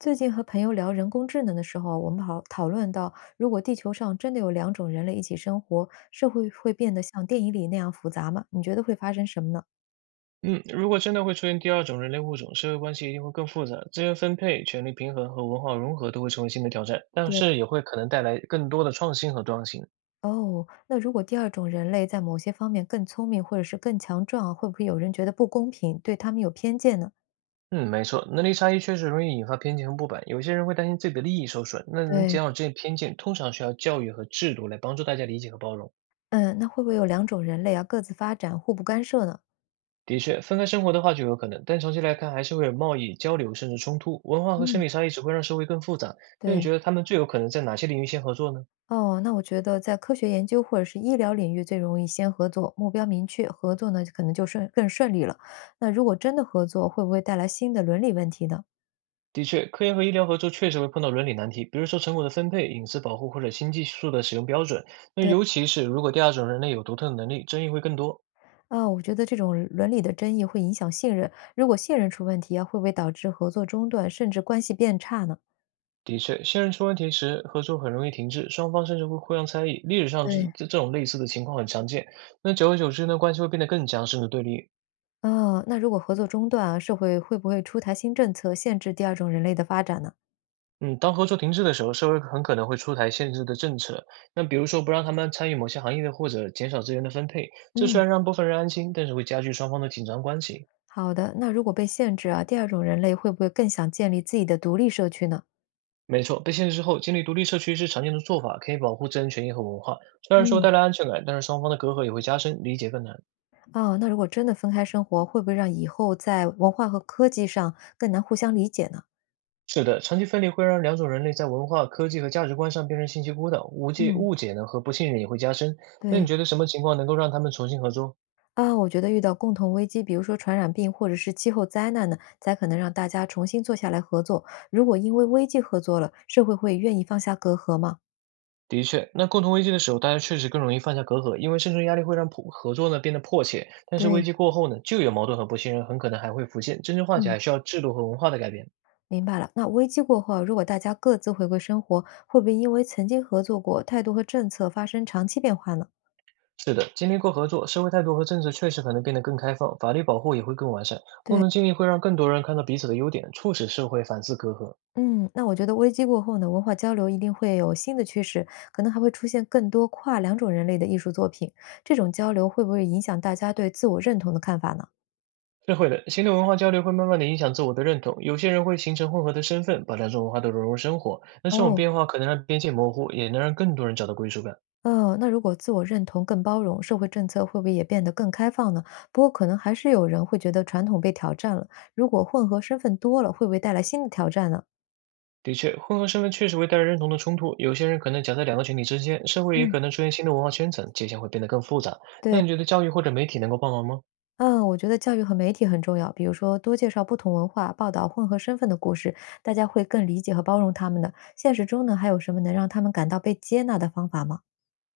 最近和朋友聊人工智能的时候啊，我们讨论到，如果地球上真的有两种人类一起生活，社会会变得像电影里那样复杂吗？你觉得会发生什么呢？嗯，如果真的会出现第二种人类物种，社会关系一定会更复杂，资源分配、权力平衡和文化融合都会成为新的挑战，但对，是也会可能带来更多的创新和多样性。哦，那如果第二种人类在某些方面更聪明或者是更强壮啊，会不会有人觉得不公平，对他们有偏见呢？嗯，没错，能力差异确实容易引发偏见和不满，有些人会担心自己的利益受损。那能对，减少这些偏见，通常需要教育和制度来帮助大家理解和包容。嗯，那会不会有两种人类啊各自发展，互不干涉呢？的确，分开生活的话就有可能，但长期来看还是会有贸易、交流甚至冲突。文化和生嗯，理差异只会让社会更复杂。那你对，觉得他们最有可能在哪些领域先合作呢？哦，那我觉得在科学研究或者是医疗领域最容易先合作，目标明确，合作呢可能就更顺利了。那如果真的合作，会不会带来新的伦理问题呢？的确，科研和医疗合作确实会碰到伦理难题，比如说成果的分配、隐私保护或者新技术的使用标准。那对尤其是如果第二种人类有独特的能力，争议会更多。啊，我觉得这种伦理的争议会影响信任，如果信任出问题啊，会不会导致合作中断，甚至关系变差呢？的确，信任出问题时，合作很容易停滞，双方甚至会互相猜疑。历史上这对，这这种类似的情况很常见。那久而久之呢，关系会变得更僵，甚至对立。啊，那如果合作中断啊，社会会不会出台新政策限制第二种人类的发展呢？嗯，当合作停滞的时候，社会很可能会出台限制的政策，那比如说不让他们参与某些行业的，或者减少资源的分配。这虽嗯，然让部分人安心，但是会加剧双方的紧张关系。好的。那如果被限制啊，第二种人类会不会更想建立自己的独立社区呢？没错，被限制之后，建立独立社区是常见的做法，可以保护自然权益和文化。虽然说嗯。带来安全感，但是双方的隔阂也会加深，理解更难。哦，那如果真的分开生活，会不会让以后在文化和科技上更难互相理解呢？是的，长期分离会让两种人类在文化、科技和价值观上变成信息孤岛，无解、嗯，误解呢和不信任也会加深。那你对觉得什么情况能够让他们重新合作？啊，我觉得遇到共同危机，比如说传染病或者是气候灾难呢，才可能让大家重新坐下来合作。如果因为危机合作了，社会会愿意放下隔阂吗？的确，那共同危机的时候，大家确实更容易放下隔阂，因为生存压力会让破合作呢变得迫切。但是危对，机过后呢，旧有矛盾和不信任很可能还会浮现，真正化解嗯。还需要制度和文化的改变。明白了。那危机过后啊如果大家各自回归生活，会不会因为曾经合作过，态度和政策发生长期变化呢？是的，经历过合作，社会态度和政策确实可能变得更开放，法律保护也会更完善。共对，同经历会让更多人看到彼此的优点，促使社会反思隔阂。嗯，那我觉得危机过后呢，文化交流一定会有新的趋势，可能还会出现更多跨两种人类的艺术作品。这种交流会不会影响大家对自我认同的看法呢？是会的，新的文化交流会慢慢的影响自我的认同，有些人会形成混合的身份，把两种文化都融入生活。那这种哦，变化可能让边界模糊，也能让更多人找到归属感。那如果自我认同更包容，社会政策会不会也变得更开放呢？不过可能还是有人会觉得传统被挑战了。如果混合身份多了，会不会带来新的挑战呢？的确，混合身份确实会带来认同的冲突，有些人可能夹在两个群体之间，社会也嗯，可能出现新的文化圈层，界限会变得更复杂。对。那你觉得教育或者媒体能够帮忙吗？嗯，我觉得教育和媒体很重要，比如说多介绍不同文化，报道混合身份的故事，大家会更理解和包容他们的。现实中呢，还有什么能让他们感到被接纳的方法吗？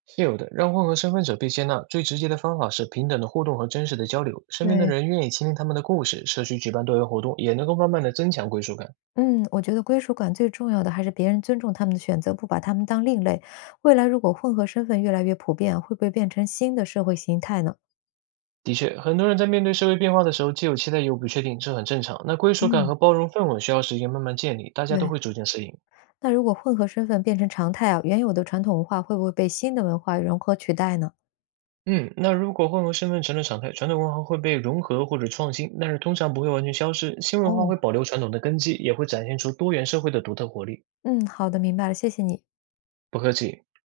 是有的，让混合身份者被接纳，最直接的方法是平等的互动和真实的交流。身边的对，人愿意倾听他们的故事，社区举办多元活动也能够慢慢的增强归属感。嗯，我觉得归属感最重要的还是别人尊重他们的选择，不把他们当另类。未来如果混合身份越来越普遍，会不会变成新的社会形态呢？的确，很多人在面对社会变化的时候，既有期待又不确定，这很正常。那归属感嗯，和包容氛围需要时间慢慢建立，大家都对，会逐渐适应。那如果混合身份变成常态啊，原有的传统文化会不会被新的文化融合取代呢？嗯，那如果混合身份成了常态，传统文化会被融合或者创新，但是通常不会完全消失，新文化哦，会保留传统的根基，也会展现出多元社会的独特活力。嗯，好的，明白了，谢谢你。不客气。